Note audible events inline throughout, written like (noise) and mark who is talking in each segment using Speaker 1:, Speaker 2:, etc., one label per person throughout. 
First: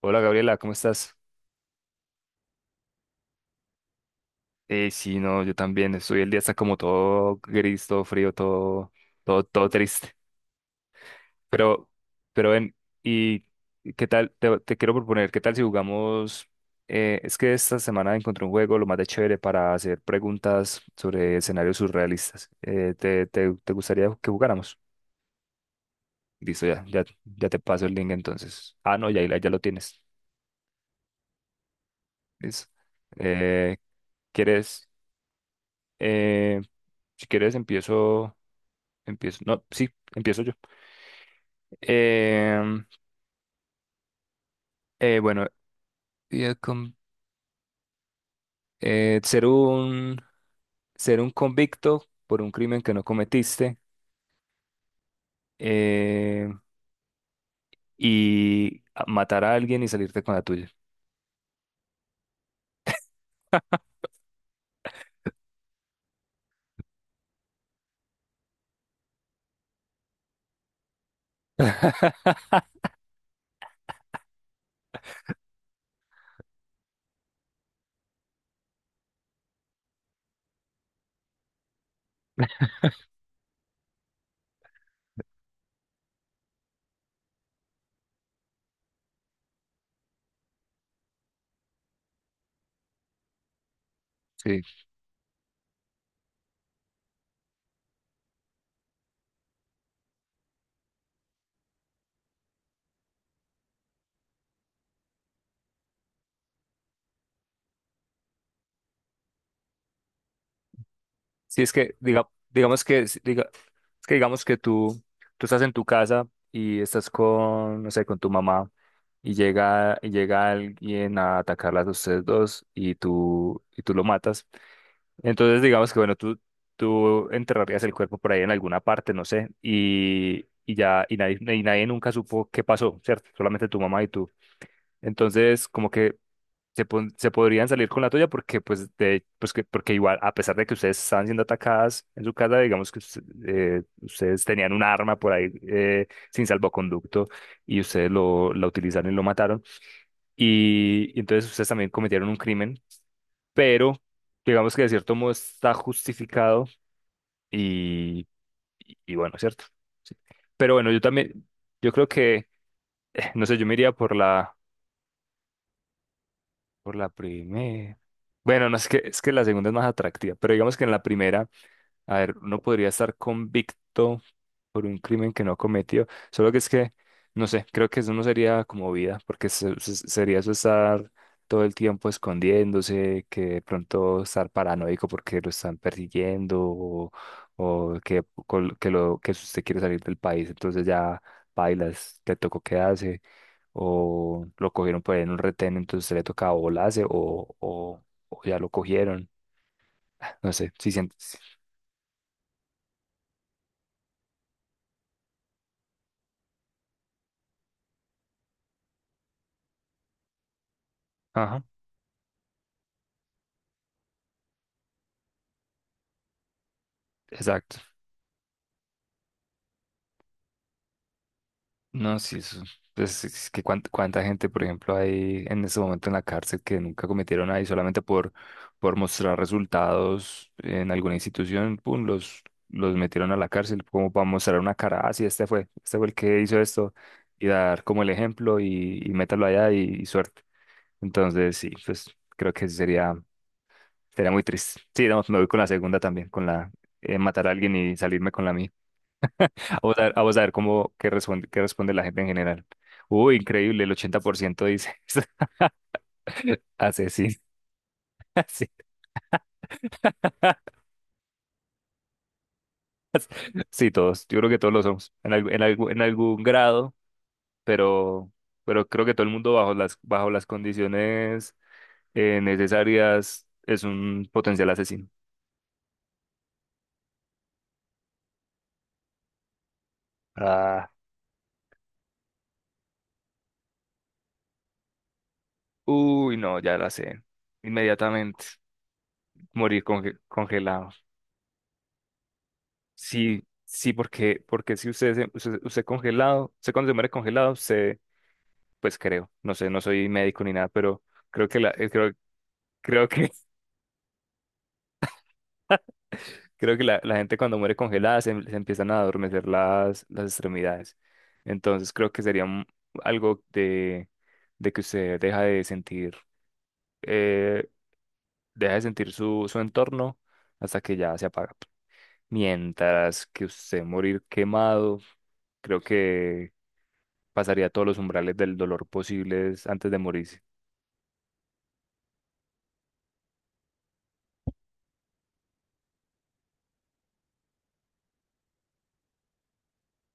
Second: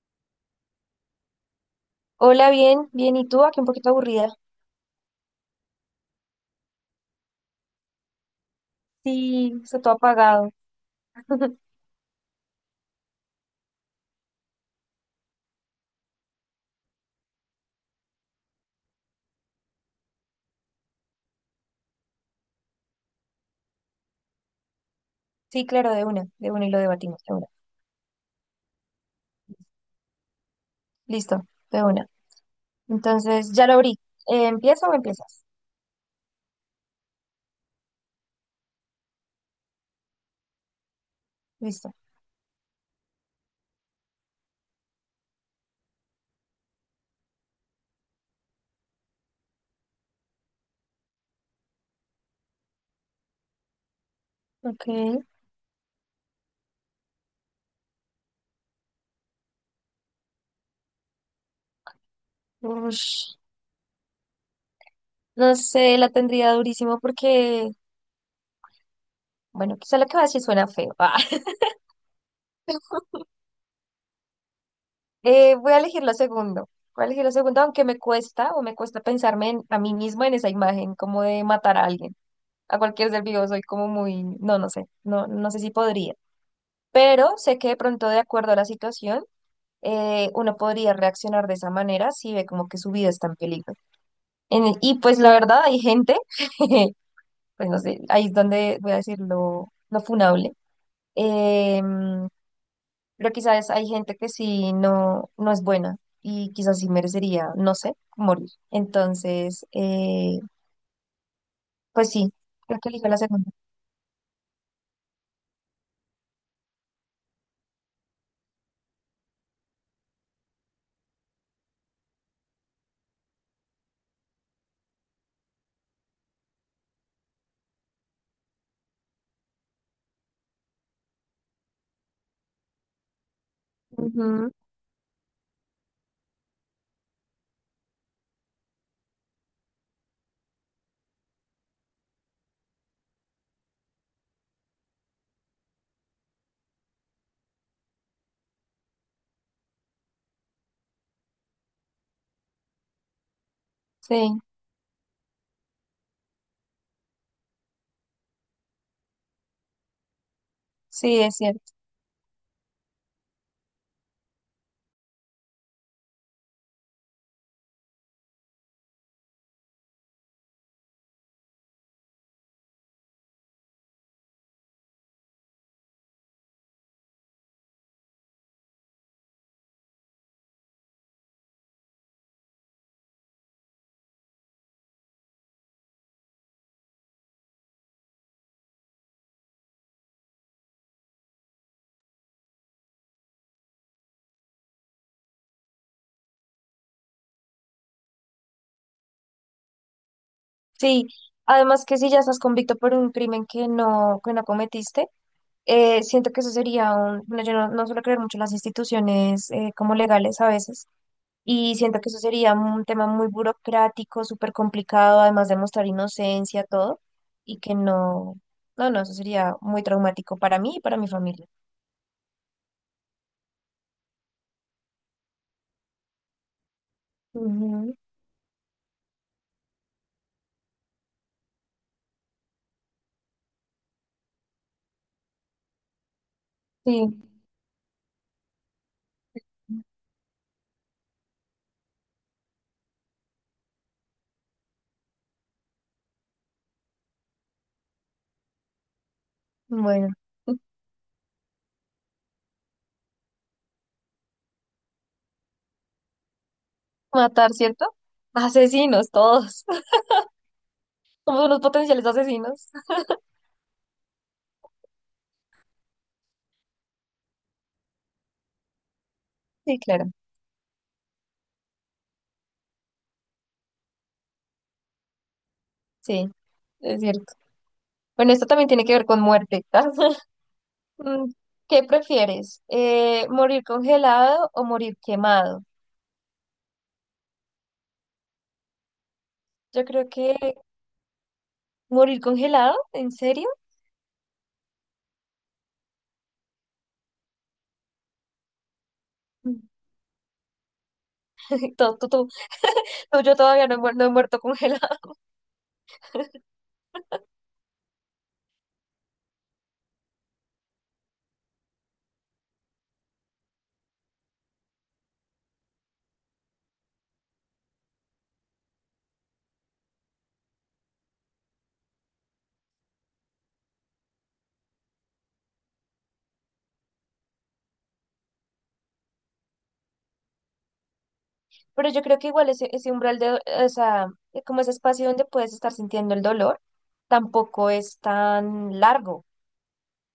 Speaker 1: Hola Gabriela, ¿cómo estás?
Speaker 2: Hola, bien, bien. ¿Y tú? Aquí un poquito aburrida.
Speaker 1: Sí, no, yo también. Estoy El día está como todo gris, todo frío, todo, todo,
Speaker 2: Sí,
Speaker 1: todo
Speaker 2: está todo
Speaker 1: triste.
Speaker 2: apagado. (laughs)
Speaker 1: Pero, pero ven, ¿y qué tal? Te quiero proponer, ¿qué tal si jugamos? Es que esta semana encontré un juego lo más de chévere para hacer preguntas sobre escenarios surrealistas. ¿Te gustaría que jugáramos?
Speaker 2: Sí, claro, de
Speaker 1: Listo,
Speaker 2: una y lo
Speaker 1: ya, ya,
Speaker 2: debatimos, de una.
Speaker 1: ya te paso el link entonces. Ah, no, ya lo tienes.
Speaker 2: Listo, de una.
Speaker 1: Listo.
Speaker 2: Entonces, ya lo
Speaker 1: Eh,
Speaker 2: abrí. ¿Empiezo
Speaker 1: ¿Quieres?
Speaker 2: o empiezas?
Speaker 1: eh, si quieres, empiezo. Empiezo. No, sí, empiezo yo.
Speaker 2: Listo.
Speaker 1: Em, bueno, y el eh, ser un, ser un convicto por un crimen que no cometiste
Speaker 2: Ok.
Speaker 1: eh, y matar a alguien y salirte con la tuya.
Speaker 2: Ush, no sé, la tendría durísimo porque, bueno, quizá lo que va a decir suena feo. (laughs) Ah. Voy a elegir lo segundo. Voy a elegir lo segundo, aunque me cuesta o me cuesta pensarme a mí misma en esa imagen, como de matar a alguien, a cualquier ser vivo. Soy como muy, no, no sé, no sé si podría. Pero sé que de pronto, de acuerdo a la situación, uno podría reaccionar de esa manera si ve como que su vida está en peligro.
Speaker 1: Sí.
Speaker 2: Y pues la verdad, hay gente, (laughs) pues no sé, ahí es donde voy a decir lo funable. em, pero quizás hay gente que sí no, no es buena y quizás sí merecería, no sé, morir. Entonces,
Speaker 1: Sí, es que
Speaker 2: pues sí, creo
Speaker 1: digamos
Speaker 2: que
Speaker 1: que
Speaker 2: elijo la segunda.
Speaker 1: es que digamos que tú estás en tu casa y estás con, no sé, con tu mamá y llega alguien a atacarlas a ustedes dos y tú lo matas. Entonces, digamos que, bueno, tú enterrarías el cuerpo por ahí en alguna parte, no sé, y, y nadie nunca supo qué pasó, ¿cierto? Solamente tu mamá y tú.
Speaker 2: Ujú,
Speaker 1: Entonces, como que se podrían salir con la tuya porque, porque igual, a pesar de que ustedes estaban siendo atacadas en su casa, digamos que ustedes tenían un arma por ahí, sin salvoconducto y ustedes lo, la utilizaron y lo mataron. Y entonces ustedes también cometieron un crimen, pero
Speaker 2: sí,
Speaker 1: digamos que de cierto modo está justificado y, y bueno, ¿cierto? Sí. Pero bueno, yo
Speaker 2: sí, es
Speaker 1: también,
Speaker 2: cierto.
Speaker 1: yo creo que, no sé, yo me iría por la primera. Bueno, no es que, es que la segunda es más atractiva, pero digamos que en la primera. A ver, uno podría estar convicto por un crimen que no cometió, solo que es que, no sé, creo que eso no sería como vida, porque sería eso estar todo el tiempo escondiéndose, que de pronto estar paranoico porque lo están persiguiendo o que, col- que, lo, que usted quiere salir del país, entonces ya bailas, te tocó quedarse, o lo cogieron por ahí en un retén, entonces le tocaba volarse o ya lo cogieron, no sé, si
Speaker 2: Sí,
Speaker 1: sientes.
Speaker 2: además que si ya estás convicto por un crimen que no cometiste, siento que eso sería un, bueno, yo no, no suelo creer mucho en las instituciones como legales a veces,
Speaker 1: Ajá.
Speaker 2: y siento que eso sería un tema muy burocrático, súper complicado, además de mostrar inocencia, todo, y que
Speaker 1: Exacto.
Speaker 2: no, no, eso sería muy traumático para mí y para mi familia.
Speaker 1: No, sí, eso. Pues es que cuánta gente, por ejemplo, hay en este momento en la cárcel que nunca cometieron nada y
Speaker 2: Ujú.
Speaker 1: solamente por mostrar resultados en alguna institución, pum, los metieron a la cárcel como para mostrar una cara, ah, sí, este fue el que hizo esto,
Speaker 2: Sí,
Speaker 1: y dar como el ejemplo y métalo allá y suerte. Entonces, sí, pues creo que sí sería muy triste. Sí, no, me voy con la segunda también, con la matar a alguien y salirme con la mía. Vamos a
Speaker 2: bueno.
Speaker 1: ver, vamos a ver
Speaker 2: (laughs)
Speaker 1: cómo qué responde la gente en general. Uy, increíble, el 80% dice (laughs) asesina.
Speaker 2: Matar, ¿cierto?
Speaker 1: (laughs) Sí,
Speaker 2: Asesinos, todos. (laughs)
Speaker 1: (laughs)
Speaker 2: Somos unos potenciales asesinos.
Speaker 1: sí, todos. Yo creo que todos lo somos en algún grado, pero, pero creo que todo el mundo bajo
Speaker 2: Sí,
Speaker 1: las,
Speaker 2: claro,
Speaker 1: bajo las condiciones necesarias es un potencial asesino.
Speaker 2: sí, es cierto. Bueno, esto también tiene que ver con muerte. (laughs)
Speaker 1: Ah,
Speaker 2: Mm. ¿Qué prefieres? ¿Morir congelado o morir quemado?
Speaker 1: uy, no, ya la sé. Inmediatamente morir
Speaker 2: Yo creo que
Speaker 1: congelado.
Speaker 2: morir congelado, ¿en
Speaker 1: Sí,
Speaker 2: serio?
Speaker 1: sí, porque, porque si usted congelado, usted cuando se muere congelado, se pues creo, no
Speaker 2: Mm.
Speaker 1: sé, no soy médico ni nada, pero creo que la,
Speaker 2: (laughs)
Speaker 1: eh,
Speaker 2: Tú, tú-
Speaker 1: creo,
Speaker 2: tú-
Speaker 1: creo
Speaker 2: tú,
Speaker 1: que,
Speaker 2: yo
Speaker 1: (laughs)
Speaker 2: todavía no he, no he muerto congelado.
Speaker 1: creo que la gente cuando muere congelada se empiezan a adormecer las extremidades. Entonces creo que sería algo de que usted eh, deja de sentir su entorno hasta que ya se apaga. Mientras que usted morir quemado, creo que pasaría todos los umbrales del dolor posibles antes de morirse.
Speaker 2: (laughs) Pero yo creo que igual ese, ese umbral o sea, como ese espacio donde puedes estar sintiendo el dolor, tampoco es tan largo,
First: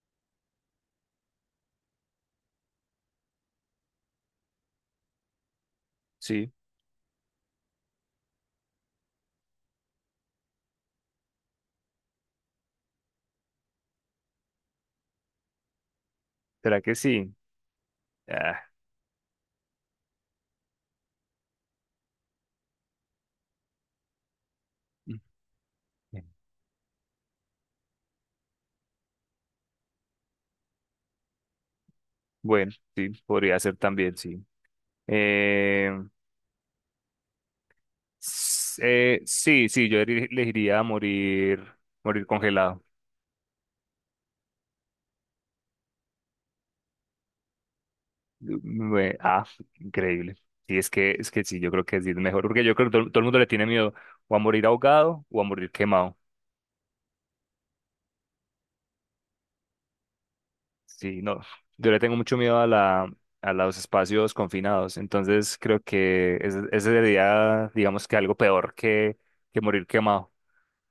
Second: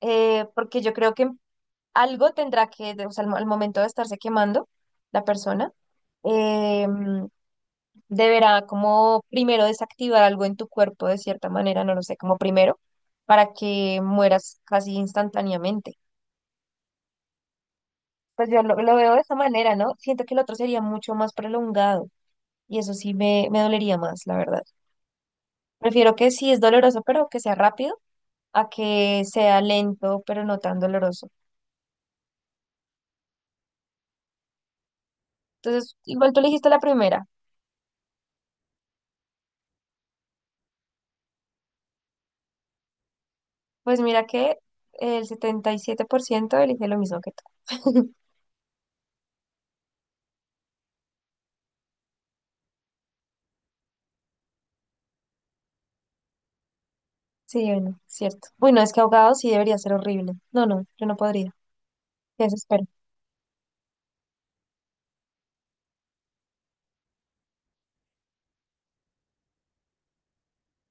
Speaker 2: porque yo creo que algo tendrá que, o sea, al momento de estarse quemando la persona,
Speaker 1: Sí,
Speaker 2: eh, deberá como primero desactivar algo en tu cuerpo de cierta manera, no lo sé, como primero, para que mueras casi instantáneamente.
Speaker 1: ¿será que sí?
Speaker 2: Pues yo lo veo de esa manera, ¿no? Siento que el otro sería mucho más prolongado y eso sí me dolería más, la verdad. Prefiero
Speaker 1: Ah.
Speaker 2: que sí es doloroso, pero que sea rápido, a que sea lento, pero no tan doloroso.
Speaker 1: Bueno, sí, podría ser también, sí. Eh,
Speaker 2: Entonces, igual tú elegiste la primera.
Speaker 1: sí, sí, yo elegiría morir congelado.
Speaker 2: Pues mira que el 77% elige lo mismo que tú. (laughs)
Speaker 1: Ah, increíble. Sí, es que sí, yo creo que sí es mejor, porque yo creo que todo el mundo le tiene miedo o a morir ahogado o a morir quemado.
Speaker 2: Sí, bueno, cierto. Uy, no, es que ahogado sí debería ser horrible. No, no, yo no
Speaker 1: Sí, no,
Speaker 2: podría.
Speaker 1: yo le tengo mucho
Speaker 2: Qué
Speaker 1: miedo
Speaker 2: espero.
Speaker 1: a los espacios confinados, entonces creo que ese sería, digamos que algo peor que morir quemado.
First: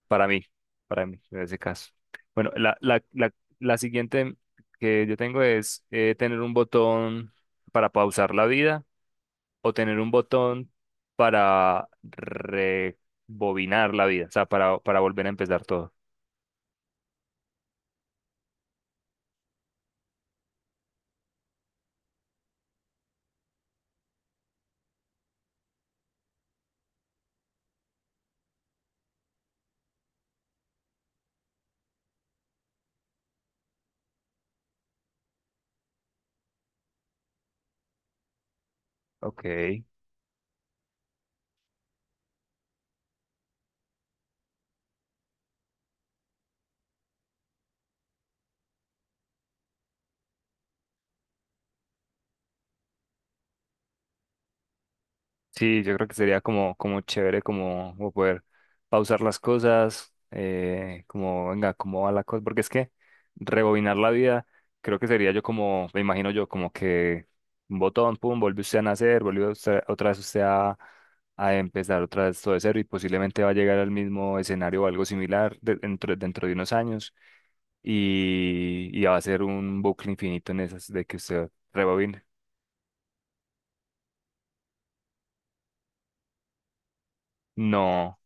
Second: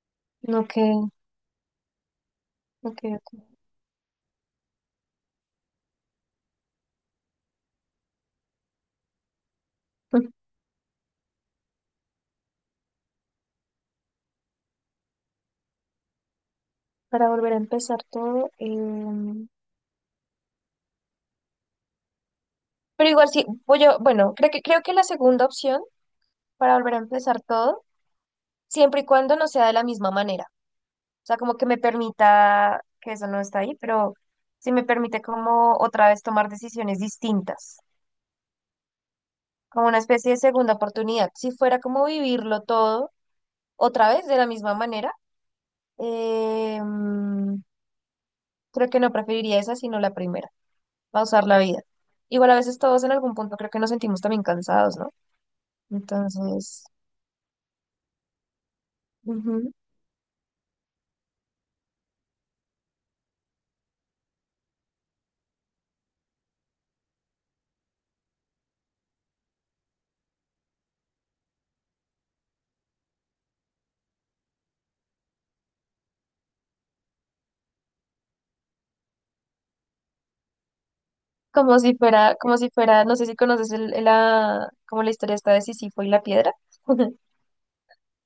Speaker 1: Para mí,
Speaker 2: No, que,
Speaker 1: para mí, en ese caso. Bueno, la,
Speaker 2: ok,
Speaker 1: la, la,
Speaker 2: ok.
Speaker 1: la siguiente que yo tengo es tener un botón para pausar la vida o tener un
Speaker 2: Mm.
Speaker 1: botón para rebobinar la vida, o sea, para volver a empezar todo.
Speaker 2: Para volver a empezar todo. Pero igual sí, bueno, creo que la segunda opción para volver a empezar todo, siempre y cuando no sea de la misma manera. O sea, como que me permita, que eso no está ahí, pero sí me permite como otra vez tomar decisiones distintas,
Speaker 1: Ok.
Speaker 2: como una especie de segunda oportunidad. Si fuera como vivirlo todo otra vez de la misma manera. Em, Creo que no preferiría esa, sino la primera, pausar la vida. Igual a veces todos en algún punto creo que nos sentimos también cansados, ¿no?
Speaker 1: Sí, yo creo que sería como,
Speaker 2: Entonces,
Speaker 1: como chévere, como poder pausar las
Speaker 2: ujú.
Speaker 1: cosas, como, venga, cómo va la cosa, porque es que rebobinar la vida, creo que sería yo como, me imagino yo, como que un botón, pum, vuelve usted a nacer, otra vez usted a empezar otra vez todo de cero y posiblemente va a llegar al mismo escenario o algo similar dentro de unos años y va a ser un bucle infinito en esas de que usted rebobine.
Speaker 2: Como si fuera, no sé si conoces como la historia está de Sísifo y la piedra. (laughs)
Speaker 1: No,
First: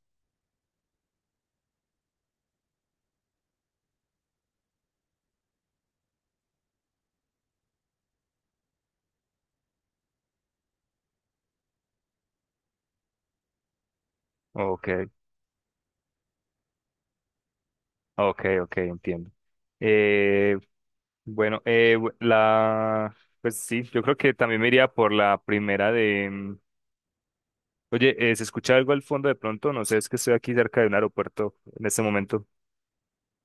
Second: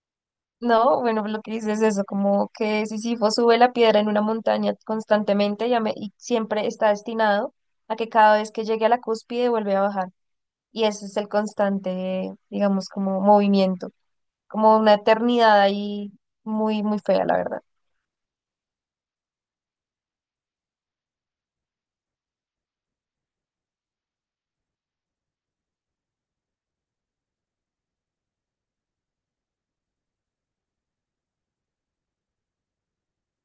Speaker 2: No, bueno, lo que dices es eso, como que Sísifo sube la piedra en una montaña constantemente y, y siempre está destinado a que cada vez que llegue a la cúspide vuelve a bajar. Y ese es el constante, digamos, como movimiento, como una
Speaker 1: ok.
Speaker 2: eternidad ahí muy, muy fea, la verdad.
Speaker 1: Ok, ok, entiendo. Eh, bueno, pues sí, yo creo que también me iría por la primera de. Oye, ¿se escucha algo al fondo de pronto? No sé, es que estoy aquí cerca de un aeropuerto en este momento.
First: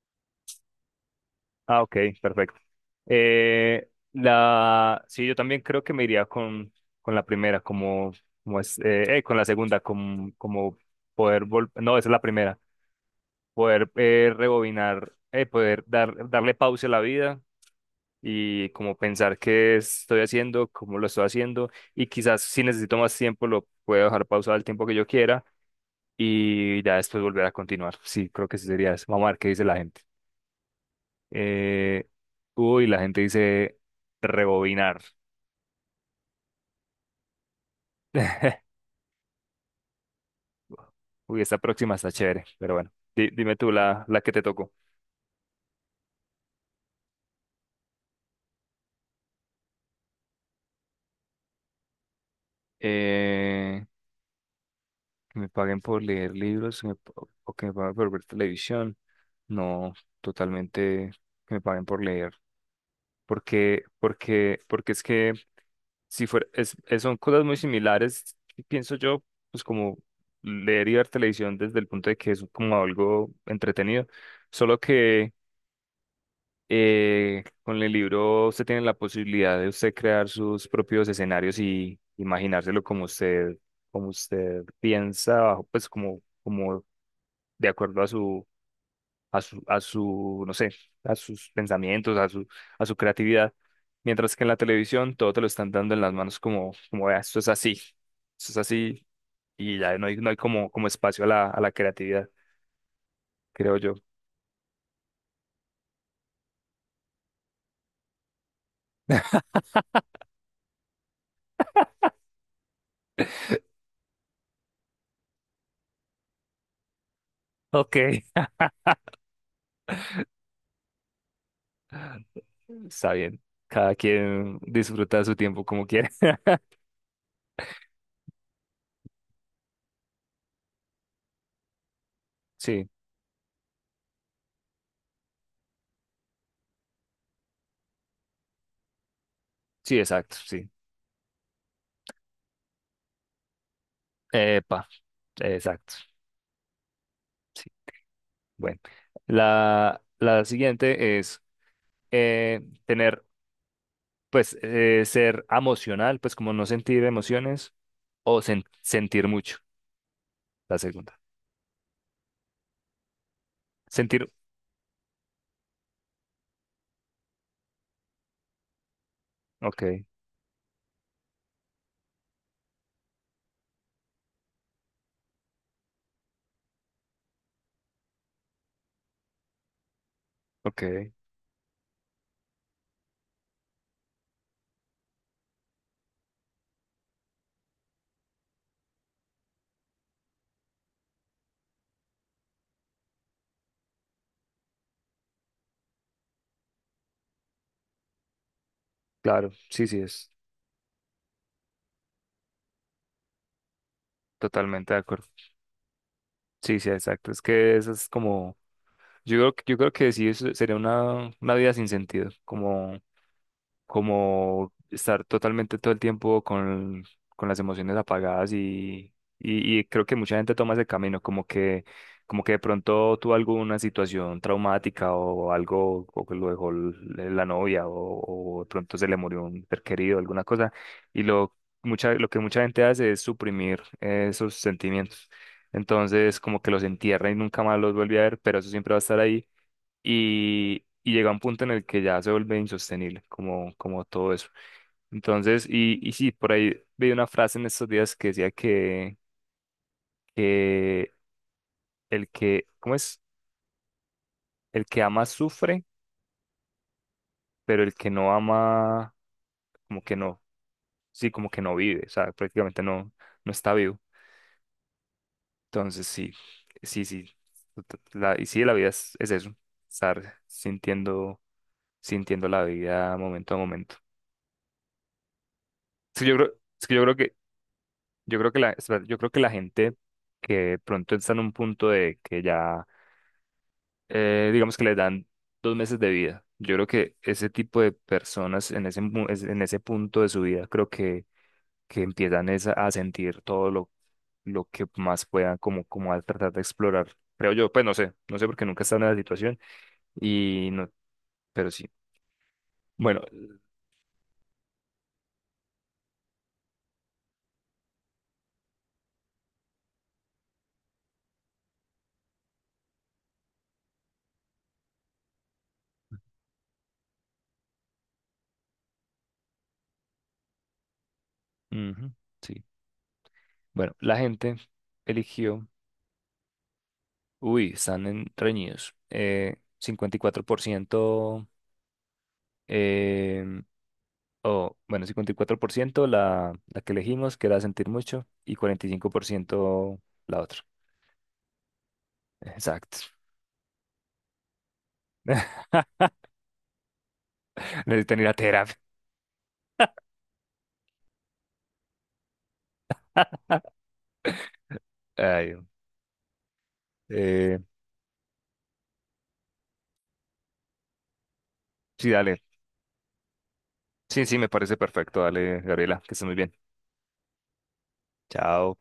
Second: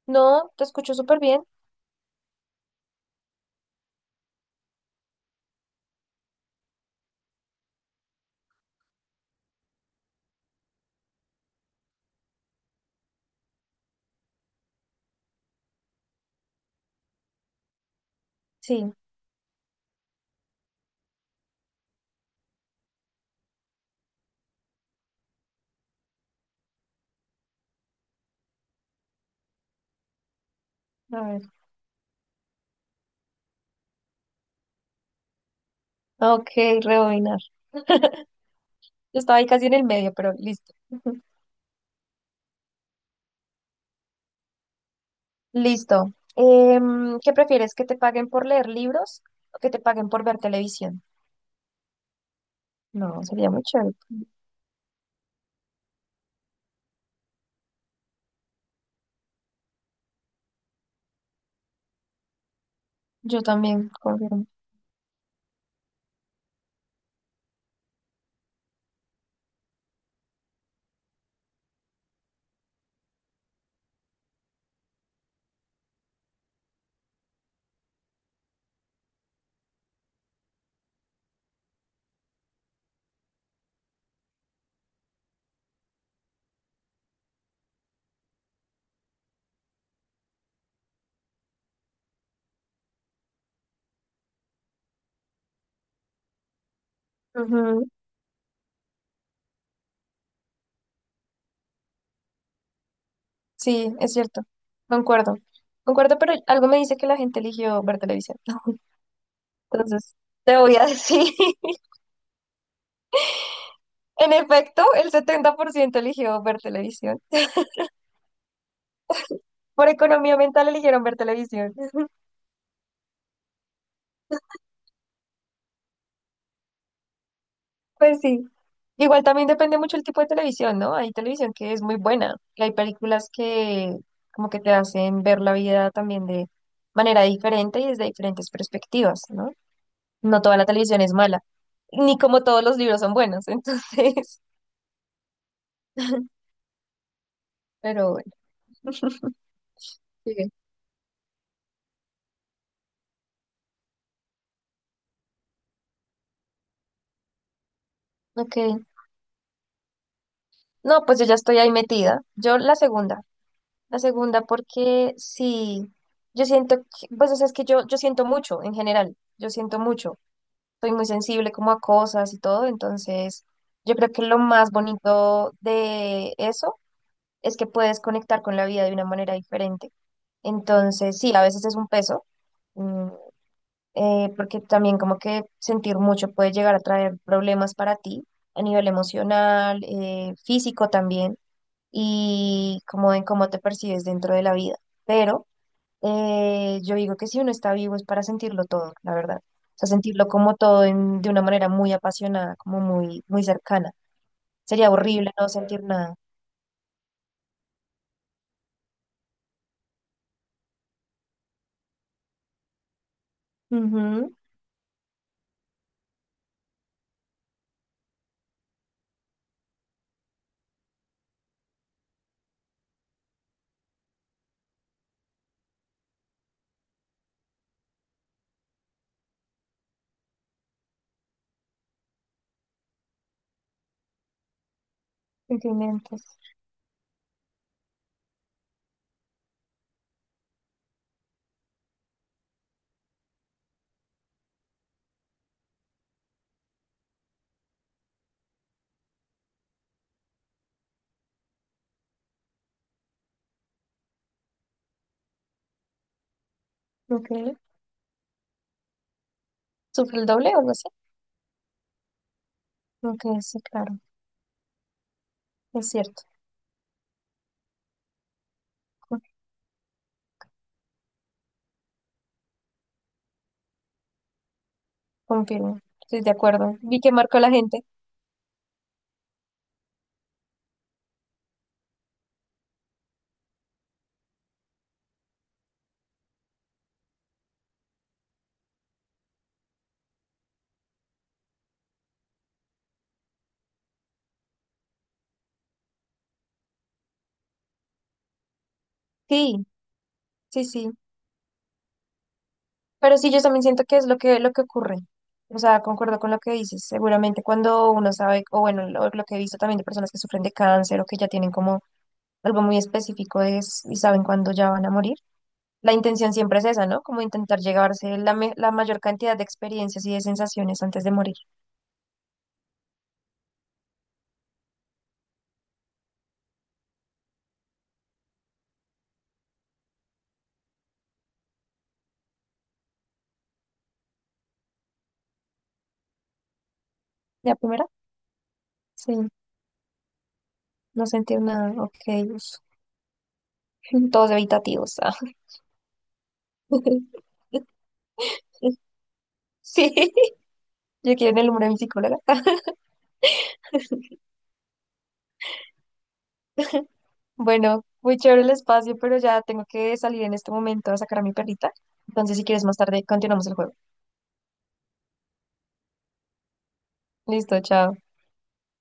Speaker 2: No, te escucho súper bien.
Speaker 1: Ah, ok, perfecto. Sí, yo también creo que me iría con la primera, como es, con la segunda, como poder no, esa es la primera, poder rebobinar, poder darle pausa a la vida y
Speaker 2: Sí,
Speaker 1: como pensar qué estoy haciendo, cómo lo estoy haciendo y quizás si necesito más tiempo lo puedo dejar pausado el tiempo que yo quiera y ya después volver a continuar. Sí, creo que sí sería eso. Vamos a ver qué dice la gente.
Speaker 2: a ver.
Speaker 1: Eh, Uy, la gente dice rebobinar.
Speaker 2: Ok, rebobinar. Yo estaba ahí casi en el medio, pero listo. (laughs)
Speaker 1: Uy, esta próxima está chévere, pero bueno, dime tú la que te tocó.
Speaker 2: Listo. ¿Qué prefieres? ¿Que te paguen por leer libros o que te paguen por ver televisión? No, sería muy
Speaker 1: Eh,
Speaker 2: chévere.
Speaker 1: que me paguen por leer libros, o que me paguen por ver televisión. No, totalmente que me paguen por leer.
Speaker 2: Yo
Speaker 1: porque,
Speaker 2: también, confirmo.
Speaker 1: porque, porque es que si fuera, son cosas muy similares, pienso yo, pues como leer y ver televisión desde el punto de que es como algo entretenido, solo que con el libro usted tiene la posibilidad de usted crear sus propios escenarios y imaginárselo como usted piensa, bajo, pues como, como de acuerdo no sé, a sus pensamientos, a su creatividad. Mientras que en la televisión todo te lo están dando en las manos como vea, esto es así,
Speaker 2: Ujú.
Speaker 1: es así, y ya no hay como espacio a la creatividad, creo
Speaker 2: Sí,
Speaker 1: yo.
Speaker 2: es cierto. Concuerdo. Concuerdo, pero algo me dice que la gente eligió ver televisión. (laughs) Entonces, te voy a decir, (laughs) en efecto, el 70% eligió ver televisión.
Speaker 1: Ok, (laughs)
Speaker 2: Por economía mental eligieron ver televisión.
Speaker 1: está bien. Cada quien disfruta su tiempo como quiere. (laughs)
Speaker 2: Pues sí. Igual también depende mucho el tipo de televisión, ¿no? Hay televisión que es muy buena y hay
Speaker 1: Sí,
Speaker 2: películas que como que te hacen ver la vida también de manera diferente y desde diferentes perspectivas, ¿no?
Speaker 1: sí, exacto,
Speaker 2: No toda la
Speaker 1: sí.
Speaker 2: televisión es mala, ni como todos los libros son buenos, (laughs) entonces,
Speaker 1: Epa, exacto. Sí.
Speaker 2: pero bueno,
Speaker 1: Bueno, la
Speaker 2: sigue.
Speaker 1: siguiente es eh, tener, ser emocional, pues como no sentir emociones o
Speaker 2: Ok.
Speaker 1: sentir mucho, la
Speaker 2: No,
Speaker 1: segunda.
Speaker 2: pues yo ya estoy ahí metida. Yo la
Speaker 1: Sentir,
Speaker 2: segunda porque sí, yo siento, pues o sea, es que yo siento mucho en general, yo siento
Speaker 1: ok,
Speaker 2: mucho. Soy muy sensible como a cosas y todo, entonces yo creo que lo más bonito de eso es que puedes conectar con la vida de una manera diferente.
Speaker 1: ok,
Speaker 2: Entonces, sí, a veces es un peso, mm, porque también como que sentir mucho puede llegar a traer problemas para ti a nivel emocional, físico también, y como en cómo te percibes dentro de la vida. Pero yo digo que si uno está vivo es para sentirlo todo, la verdad.
Speaker 1: claro,
Speaker 2: O
Speaker 1: sí,
Speaker 2: sea,
Speaker 1: sí,
Speaker 2: sentirlo
Speaker 1: es
Speaker 2: como todo de una manera muy apasionada, como muy, muy cercana. Sería
Speaker 1: totalmente de acuerdo.
Speaker 2: horrible no sentir nada.
Speaker 1: Sí, sí, exacto. Es que eso es como, yo creo que sí, eso sería una vida sin sentido,
Speaker 2: Ujú.
Speaker 1: como estar totalmente todo el tiempo con las emociones apagadas y creo que mucha gente toma ese camino, como que de pronto tuvo alguna situación traumática o algo, o que lo dejó la novia o de pronto se le murió un ser querido, alguna cosa, y lo, lo que mucha gente hace es suprimir esos sentimientos.
Speaker 2: Sentimientos.
Speaker 1: Entonces, como que los entierra y nunca más los vuelve a ver, pero eso siempre va a estar ahí y llega un punto en el que ya se vuelve insostenible, como todo eso. Entonces, y sí, por ahí vi una frase en estos días que decía que el que, ¿cómo es? El que ama sufre,
Speaker 2: Ok.
Speaker 1: pero el que no ama, como que
Speaker 2: ¿Sufre el
Speaker 1: no,
Speaker 2: doble o algo así?
Speaker 1: sí, como que no vive, o sea, prácticamente no,
Speaker 2: Ok,
Speaker 1: no
Speaker 2: sí,
Speaker 1: está
Speaker 2: claro.
Speaker 1: vivo.
Speaker 2: Es
Speaker 1: Entonces,
Speaker 2: cierto.
Speaker 1: sí, sí, sí, y sí, la vida
Speaker 2: co-
Speaker 1: es eso, estar sintiendo la vida momento a momento.
Speaker 2: Confirmo.
Speaker 1: Es
Speaker 2: Estoy
Speaker 1: que
Speaker 2: de
Speaker 1: yo creo,
Speaker 2: acuerdo.
Speaker 1: es que
Speaker 2: Vi
Speaker 1: yo
Speaker 2: que
Speaker 1: creo que
Speaker 2: marcó la gente.
Speaker 1: Espera, yo creo que la gente que de pronto está en un punto de que ya, digamos que les dan 2 meses de vida. Yo creo que ese tipo de personas en ese punto de su vida, creo que empiezan es a sentir todo lo que más puedan, como a tratar de explorar. Creo yo, pues no sé porque nunca he estado en esa situación
Speaker 2: Sí, sí,
Speaker 1: y no,
Speaker 2: sí.
Speaker 1: pero sí.
Speaker 2: Pero
Speaker 1: Bueno,
Speaker 2: sí, yo también siento que es lo que ocurre. O sea, concuerdo con lo que dices. Seguramente cuando uno sabe, o bueno, lo que he visto también de personas que sufren de cáncer o que ya tienen como algo muy específico es y saben cuándo ya van a morir. La intención siempre es esa, ¿no? Como intentar llevarse la, la mayor cantidad de experiencias y de sensaciones antes de morir.
Speaker 1: ujú, sí. Bueno, la gente eligió. Uy, están en reñidos. 54%, em, o bueno, 54% la que elegimos, que
Speaker 2: ¿La
Speaker 1: era
Speaker 2: primera?
Speaker 1: sentir mucho, y cuarenta y cinco
Speaker 2: Sí,
Speaker 1: por ciento la otra.
Speaker 2: no sentir nada, ok. Uf.
Speaker 1: Exacto.
Speaker 2: (laughs) Todos evitativos. Ah.
Speaker 1: (laughs)
Speaker 2: (laughs)
Speaker 1: Necesitan ir a terapia.
Speaker 2: Sí, yo quiero el número de mi psicóloga. (laughs)
Speaker 1: Ay, eh,
Speaker 2: Bueno, muy chévere el espacio, pero ya tengo que salir en este momento a sacar a mi perrita.
Speaker 1: sí,
Speaker 2: Entonces,
Speaker 1: dale.
Speaker 2: si quieres más tarde, continuamos el juego.
Speaker 1: Sí, sí, me parece perfecto. Dale, Gabriela, que estés muy bien.
Speaker 2: Listo, chao.
Speaker 1: Chao.